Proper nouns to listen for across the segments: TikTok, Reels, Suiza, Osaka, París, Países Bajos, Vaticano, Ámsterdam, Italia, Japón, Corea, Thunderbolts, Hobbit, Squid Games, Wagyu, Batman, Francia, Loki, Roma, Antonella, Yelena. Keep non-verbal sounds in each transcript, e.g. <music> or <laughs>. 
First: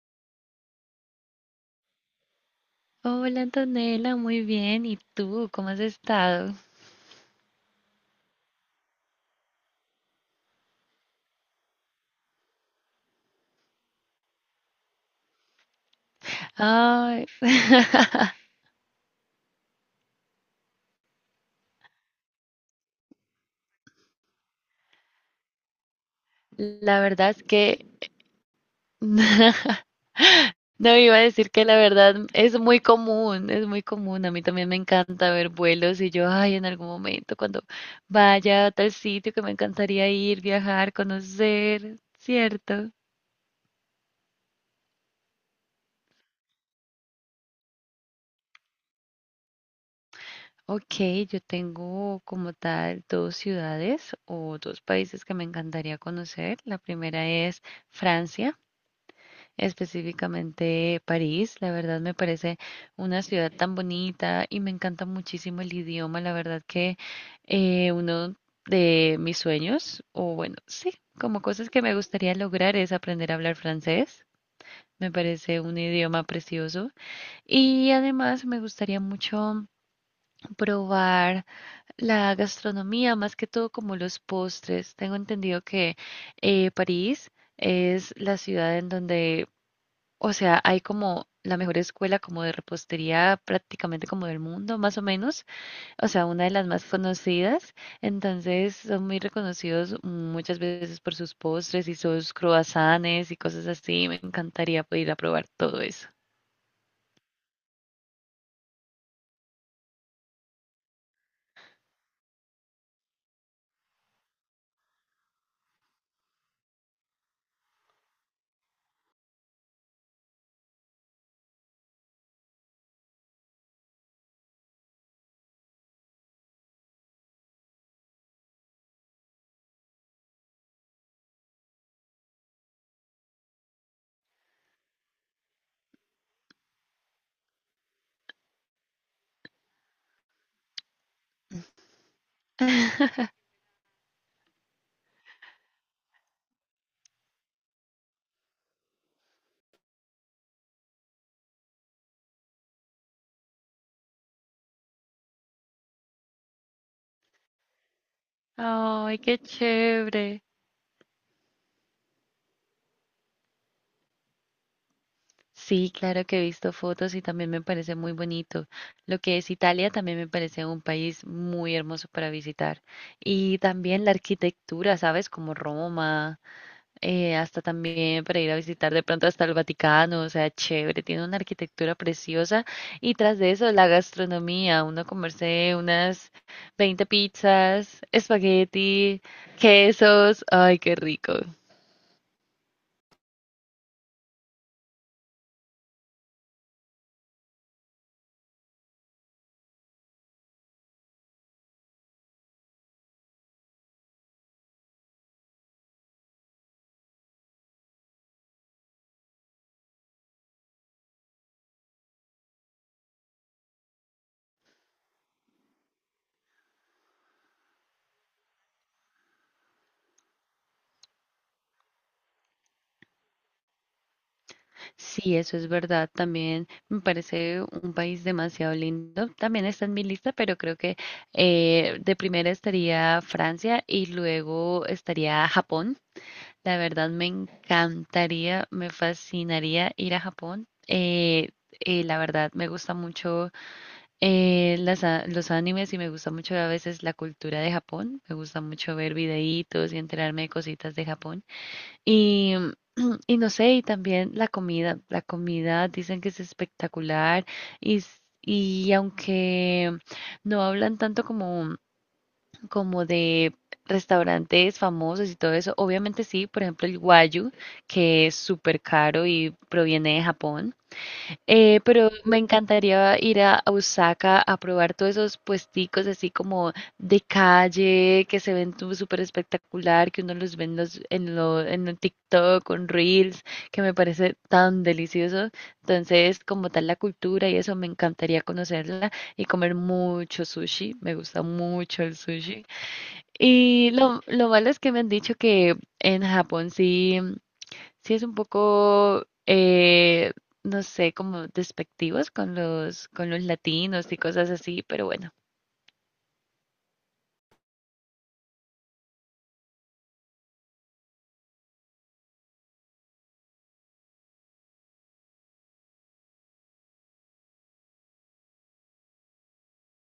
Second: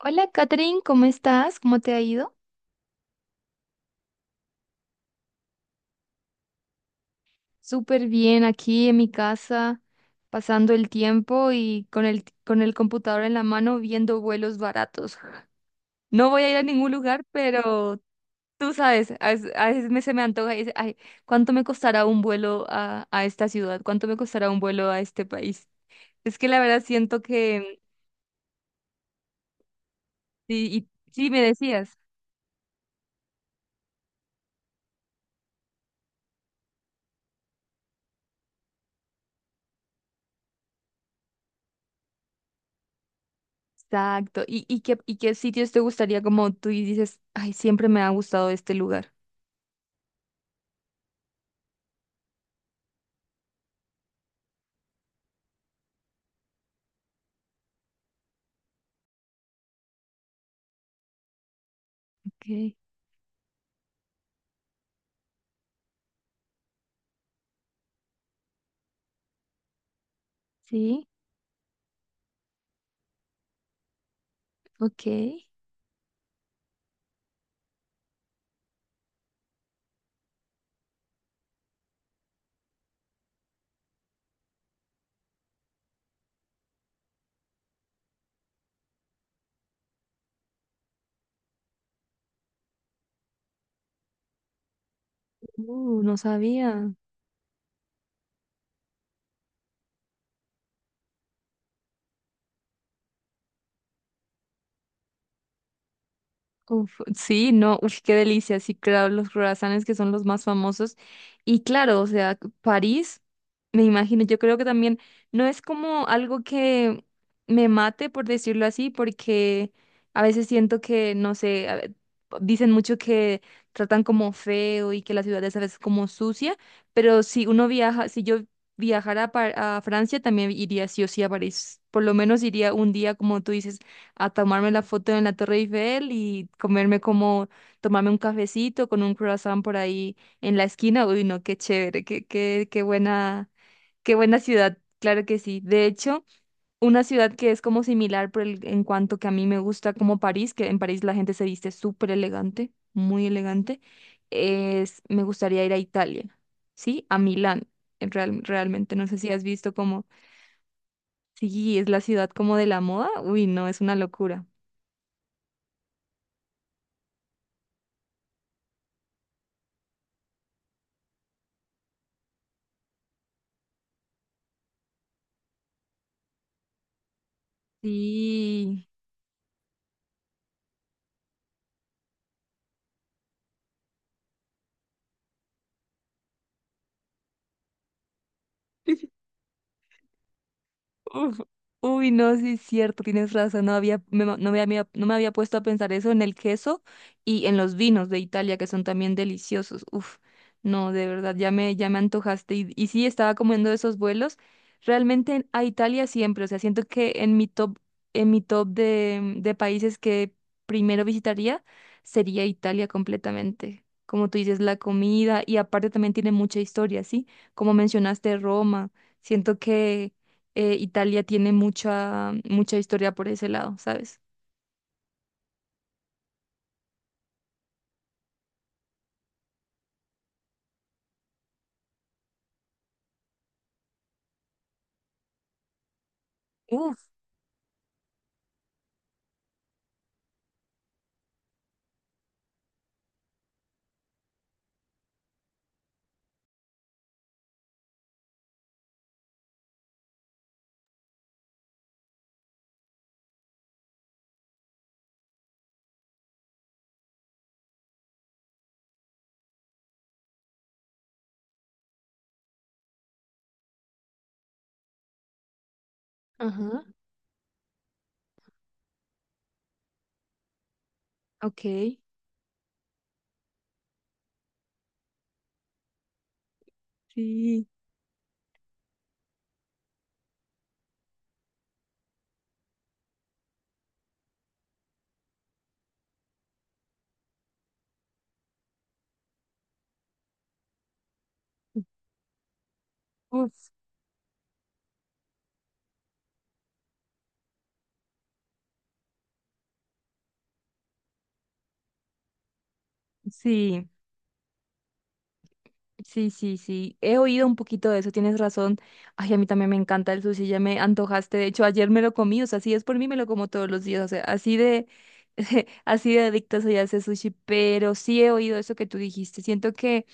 Hola, Catherine, ¿cómo estás? ¿Cómo te ha ido? Hola Antonella, muy bien. ¿Y tú? ¿Cómo has estado? Súper bien aquí en mi casa, pasando el tiempo y con el computador en la mano viendo vuelos baratos. No voy a ir a ningún lugar, Ay, pero <laughs> tú sabes, a veces, se me antoja y dice, ay, ¿cuánto me costará un vuelo a esta ciudad? ¿Cuánto me costará un vuelo a este país? Es que la verdad la siento verdad es que, que <laughs> sí, no iba a sí, me decir que la decías. verdad es muy común, es muy común. A mí también me encanta ver vuelos y yo, ay, en algún momento cuando vaya a tal sitio que me encantaría ir, viajar, conocer, ¿cierto? Exacto. ¿Y qué sitios te gustaría como tú y dices, ay, siempre me ha gustado este lugar? Ok, yo tengo como tal dos ciudades o dos países que me encantaría conocer. La primera es Francia, específicamente París. La verdad me parece Ok. una ciudad tan bonita y me encanta muchísimo el idioma. La verdad que uno de mis sueños, o bueno, sí, Sí, como cosas que me gustaría lograr es aprender a hablar francés. ok. Me parece un idioma precioso. Y además me gustaría mucho probar la gastronomía, más que todo como los postres. Tengo entendido que París es la ciudad en donde, o sea, hay como la mejor escuela como de repostería prácticamente como del mundo, más o menos. O No sea, una de las más sabía. conocidas. Entonces, son muy reconocidos muchas veces por sus postres y sus croissants y cosas así. Me encantaría poder ir a probar todo eso. Sí, no, uf, qué delicia. Sí, claro, los croissants que son los más famosos. Y claro, o sea, París, me imagino, yo creo que también no es como algo que me mate, por decirlo así, porque a veces siento que, no sé, dicen mucho que tratan como feo y que la ciudad es a veces como sucia, pero si uno viaja, si yo viajara a Francia, también iría sí o sí a París. Por lo menos iría un día, como tú dices, a tomarme la foto en la Torre Eiffel y tomarme un cafecito con un croissant por ahí en la esquina. Uy, no, qué chévere, <laughs> qué buena ciudad, claro que sí. De hecho, una ciudad que es como similar en cuanto que a mí me gusta como París, que en París la gente se viste súper elegante, muy elegante, es, me gustaría ir a Italia, ¿sí? A Milán. Realmente, no Ay, sé si qué has visto como, chévere. sí, es la ciudad como de la moda, uy, no, es una locura. Sí, claro que he visto fotos y también me parece muy bonito. Lo que es Italia también me parece un país muy hermoso para visitar. Y también la arquitectura, ¿sabes? Como Roma. Hasta también para ir a Sí. visitar de pronto hasta el Vaticano, o sea, chévere, tiene una arquitectura preciosa y tras de eso la gastronomía, uno comerse unas 20 pizzas, <laughs> Sí. espagueti, quesos, ay, qué rico. Uf. Uy, no, sí es cierto, tienes razón, no había, no me había, no me había puesto a pensar eso en el queso y en los vinos de Italia, que son también deliciosos. Uf, no, de verdad, ya me antojaste. Y sí, estaba comiendo esos vuelos. Realmente a Italia siempre, o sea, siento que en mi top de países que primero visitaría sería Italia completamente. Como tú dices, la comida y aparte también tiene mucha historia, ¿sí? Como mencionaste Roma. Siento que Italia tiene mucha historia por ese lado, ¿sabes? Sí, eso es verdad, también me parece un país demasiado lindo, también está en mi lista, pero creo que de primera estaría Francia y luego estaría Japón. La Uf. verdad me encantaría, me fascinaría ir a Japón. La verdad me gusta mucho los animes y me gusta mucho a veces la cultura de Japón. Me gusta mucho ver videitos y enterarme de cositas de Japón. Y, <clears throat> y no sé, y también la comida. La comida dicen que es espectacular y aunque no hablan tanto como de restaurantes famosos y todo eso. Obviamente sí, por Ajá. ejemplo el Wagyu, que es súper caro y proviene de Japón. Ok, Pero me encantaría ir a Osaka a probar todos esos puesticos así como de sí, calle, que se ven súper espectacular, que uno los ve en los, en lo, en el TikTok con Reels, que me parece tan delicioso. Entonces, como tal la cultura y eso, me encantaría conocerla y comer mucho sushi. Me gusta mucho el sushi. uf, Y lo malo es que me han dicho que en Japón sí, sí es un poco, no sé, como despectivos con los sí, latinos y cosas así, pero bueno. sí, sí, sí. He oído un poquito de eso, tienes razón. Ay, a mí también me encanta el sushi, ya me antojaste. De hecho, ayer me lo comí, o sea, si es por mí, me lo como todos los días, o sea, así de, <laughs> así de adicta soy a ese sushi, pero sí he oído eso que tú dijiste. Siento que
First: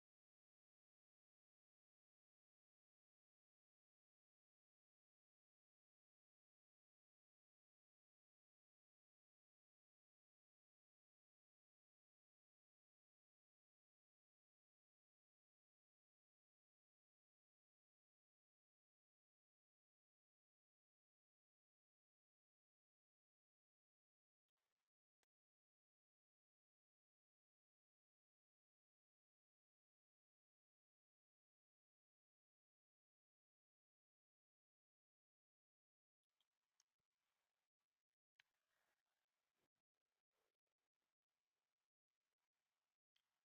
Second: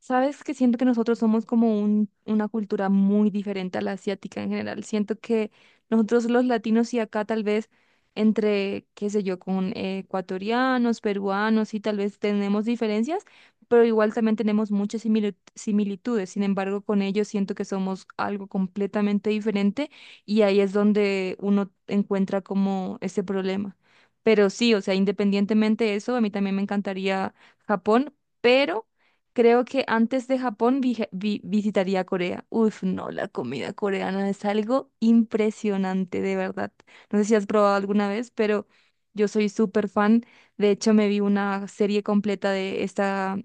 sabes que siento que nosotros somos como una cultura muy diferente a la asiática en general. Siento que nosotros los latinos y acá tal vez entre, qué sé yo, con ecuatorianos, peruanos y tal vez tenemos diferencias, pero igual también tenemos muchas similitudes. Sin embargo, con ellos siento que somos algo completamente diferente y ahí es donde uno encuentra como ese problema. Pero sí, o sea, independientemente de eso, a mí también me encantaría Japón, pero... Creo que antes de Japón visitaría Corea. Uf, no, la comida coreana es algo impresionante, de verdad. No sé si has probado alguna vez, pero yo soy súper fan. De hecho, me vi una serie completa de esta,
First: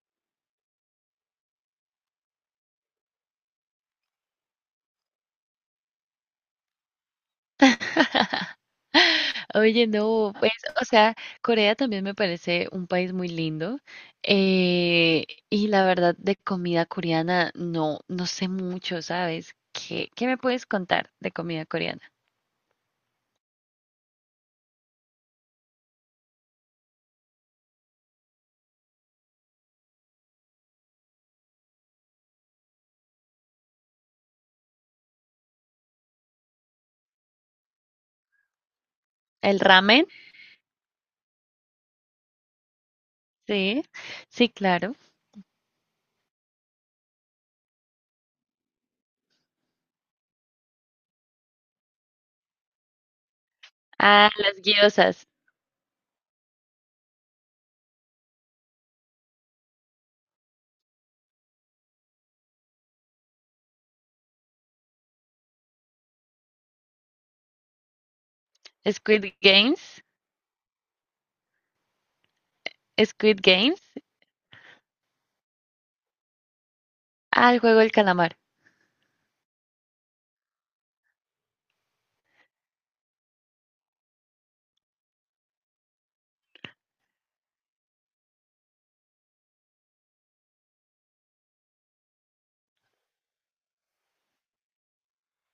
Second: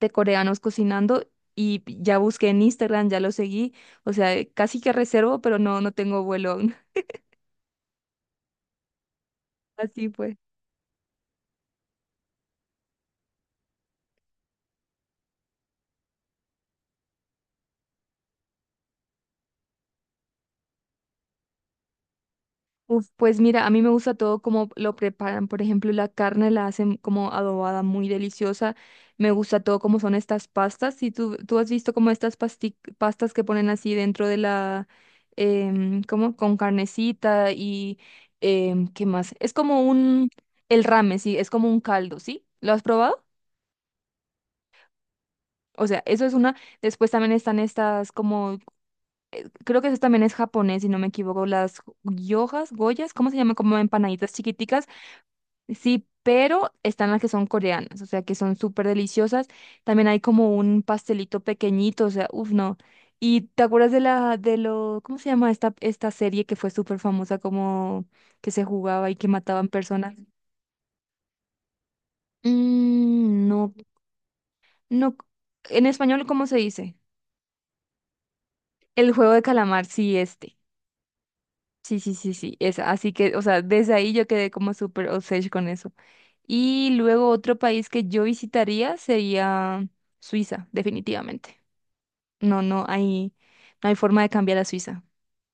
de coreanos cocinando, y ya busqué en Instagram, ya lo seguí. O sea, casi que reservo, pero no, no tengo vuelo aún. <laughs> <laughs> Oye, Así no, fue. pues, o sea, Corea también me parece un país muy lindo. Y la verdad, de comida coreana, no, no sé mucho, ¿sabes? ¿Qué me puedes contar de comida coreana? Uf, pues mira, a mí me gusta todo como lo preparan. Por ejemplo, la carne la hacen como adobada, muy deliciosa. Me gusta todo como son estas pastas. Si tú has visto como estas pastas que ponen así dentro de la, como con carnecita y ¿qué más? Es ¿El como ramen? un, el ramen, sí, es como un caldo, ¿sí? ¿Lo has probado? Sí, sí, claro. O sea, eso es una. Después también están estas como, creo que eso también es japonés, si no me equivoco, las yojas, goyas, ¿cómo se llama? Como Ah, empanaditas las chiquiticas. guiosas. Sí, pero están las que son coreanas, o sea, que son súper deliciosas. También hay como un pastelito pequeñito, o sea, uff, no. ¿Y te acuerdas de la, ¿cómo se llama esta serie que fue súper famosa, como que se jugaba y que Squid mataban Games. personas? Squid Mm, no, Games. no. En español, ¿cómo se dice? Ah, el juego del calamar. El juego de calamar, sí, este. Sí, sí, sí, sí, esa. Así que, o sea, desde ahí yo quedé como súper obsessed con eso. Y luego otro país que yo visitaría sería Suiza, definitivamente. No, no hay, no hay forma de cambiar a Suiza.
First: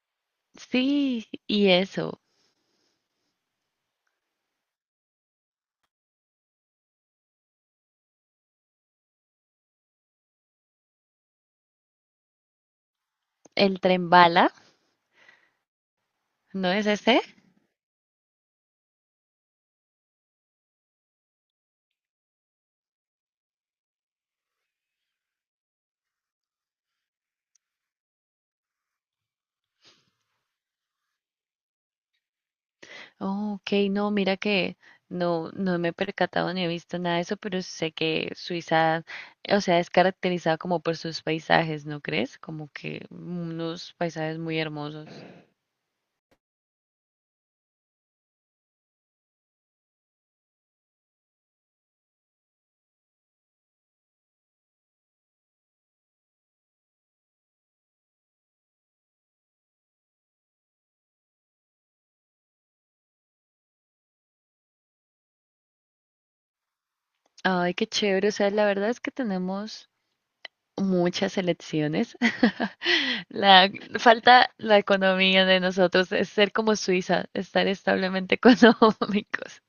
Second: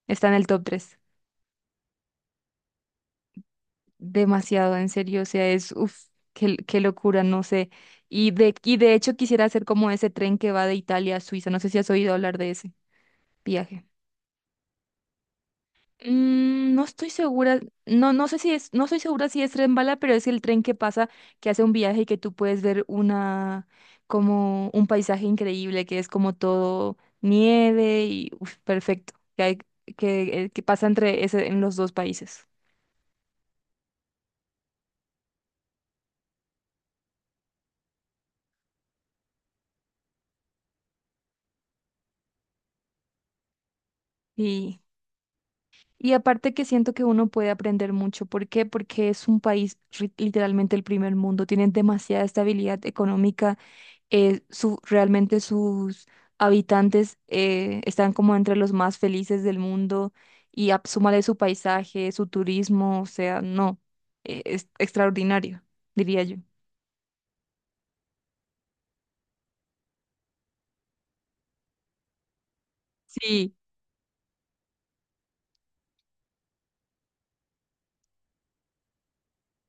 Está en el top tres. Sí, y eso. Demasiado, en serio. O sea, es, uff, qué locura, no sé. Y de hecho quisiera hacer como ese tren que va de Italia a Suiza. No sé si has oído hablar de ese El viaje. tren bala. ¿No Mm, no es estoy ese? segura, no, no sé si es, no estoy segura si es tren bala, pero es el tren que pasa, que hace un viaje y que tú puedes ver una, como un paisaje increíble, que es como todo nieve y uf, perfecto, que hay, que pasa en los dos países. Oh, ok, no, mira que no, no me he percatado ni he visto nada de eso, pero sé que Suiza, o sea, es caracterizada como por sus paisajes, ¿no crees? Como que unos paisajes muy Y, hermosos. y aparte que siento que uno puede aprender mucho. ¿Por qué? Porque es un país literalmente el primer mundo, tienen demasiada estabilidad económica. Realmente sus habitantes están como entre los más felices del mundo y súmale su paisaje, su turismo, o sea, no, es extraordinario, diría yo. Ay, qué chévere. O sea, la verdad es que tenemos muchas elecciones. <laughs> Sí. La falta la economía de nosotros es ser como Suiza, estar establemente <laughs> económicos.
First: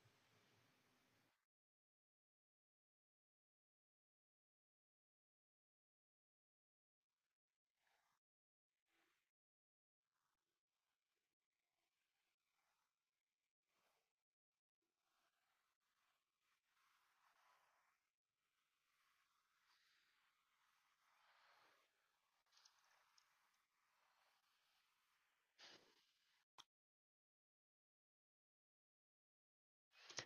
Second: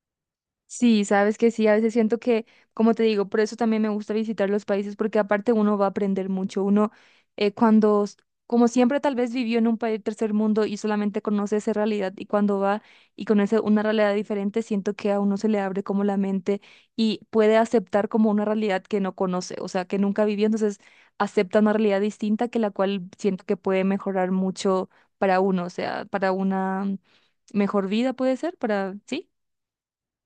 Sí, sabes que sí, a veces siento que, como te digo, por eso también me gusta visitar los países, porque aparte uno va a aprender mucho. Uno, eh, cuando, s- como siempre, tal vez vivió en un país tercer mundo y solamente conoce esa realidad, y cuando va y conoce una realidad diferente, siento que a uno se le abre como la mente y puede aceptar como una realidad que no conoce, o sea, que nunca vivió, entonces acepta una realidad distinta que la cual siento que puede mejorar mucho para uno, o sea, para una mejor vida puede ser, para, ¿sí?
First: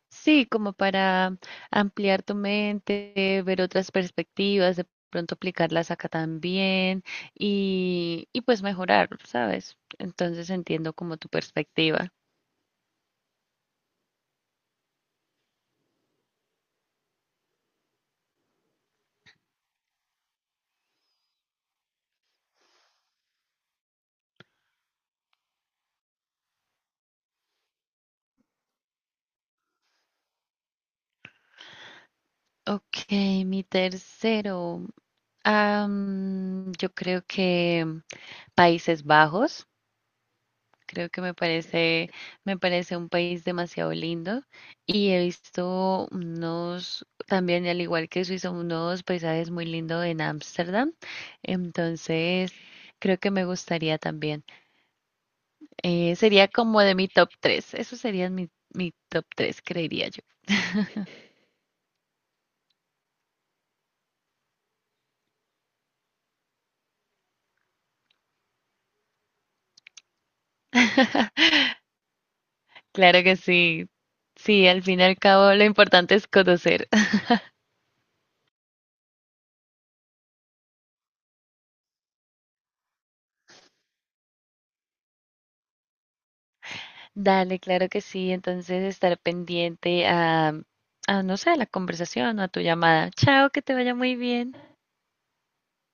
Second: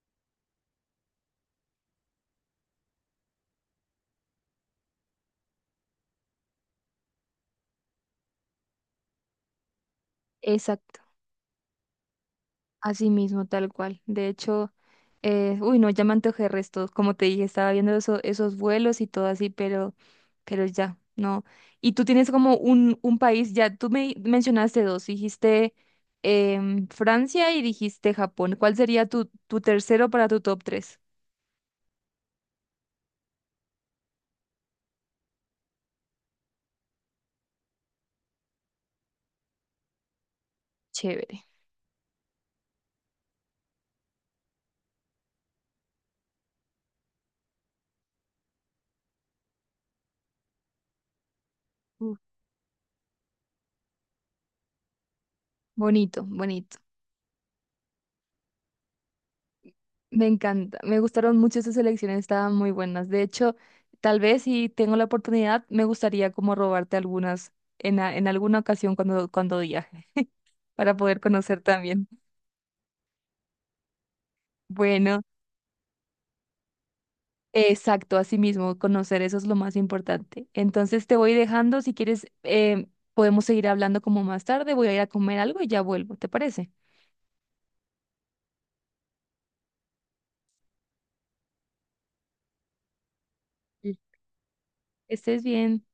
Sí, como para ampliar tu mente, ver otras perspectivas, de pronto aplicarlas acá también y pues mejorar, ¿sabes? Entonces entiendo Exacto. como tu perspectiva. Así mismo, tal cual. De hecho, uy, no, ya me antojé resto. Como te dije, estaba viendo esos vuelos y todo así, pero ya, no. Y tú tienes como un país, ya tú me mencionaste dos, dijiste Francia y dijiste Japón. ¿Cuál sería tu tercero para tu top tres? Ok, mi tercero. Yo creo que Países Bajos. Creo que Chévere. Me parece un país demasiado lindo y he visto unos, también al igual que Suiza, unos paisajes muy lindos en Ámsterdam. Uf. Entonces, creo que me gustaría también. Bonito, Sería bonito. como de mi top tres. Eso sería mi, mi top tres, creería yo. Me encanta, me gustaron mucho esas elecciones, estaban muy buenas. De hecho, tal vez si tengo la oportunidad, me gustaría como robarte algunas en alguna ocasión cuando, cuando viaje, para poder conocer <laughs> también. Claro que sí. Sí, al fin y al Bueno, cabo lo importante es conocer. exacto, así mismo, conocer eso es lo más importante. Entonces te voy dejando, si quieres, podemos seguir hablando como más tarde, voy a ir a comer algo y ya vuelvo, ¿te parece? Dale, claro que sí. Entonces, estar pendiente a, no sé, a la conversación o a tu llamada. Chao, que te Mm. vaya muy bien. Estés bien.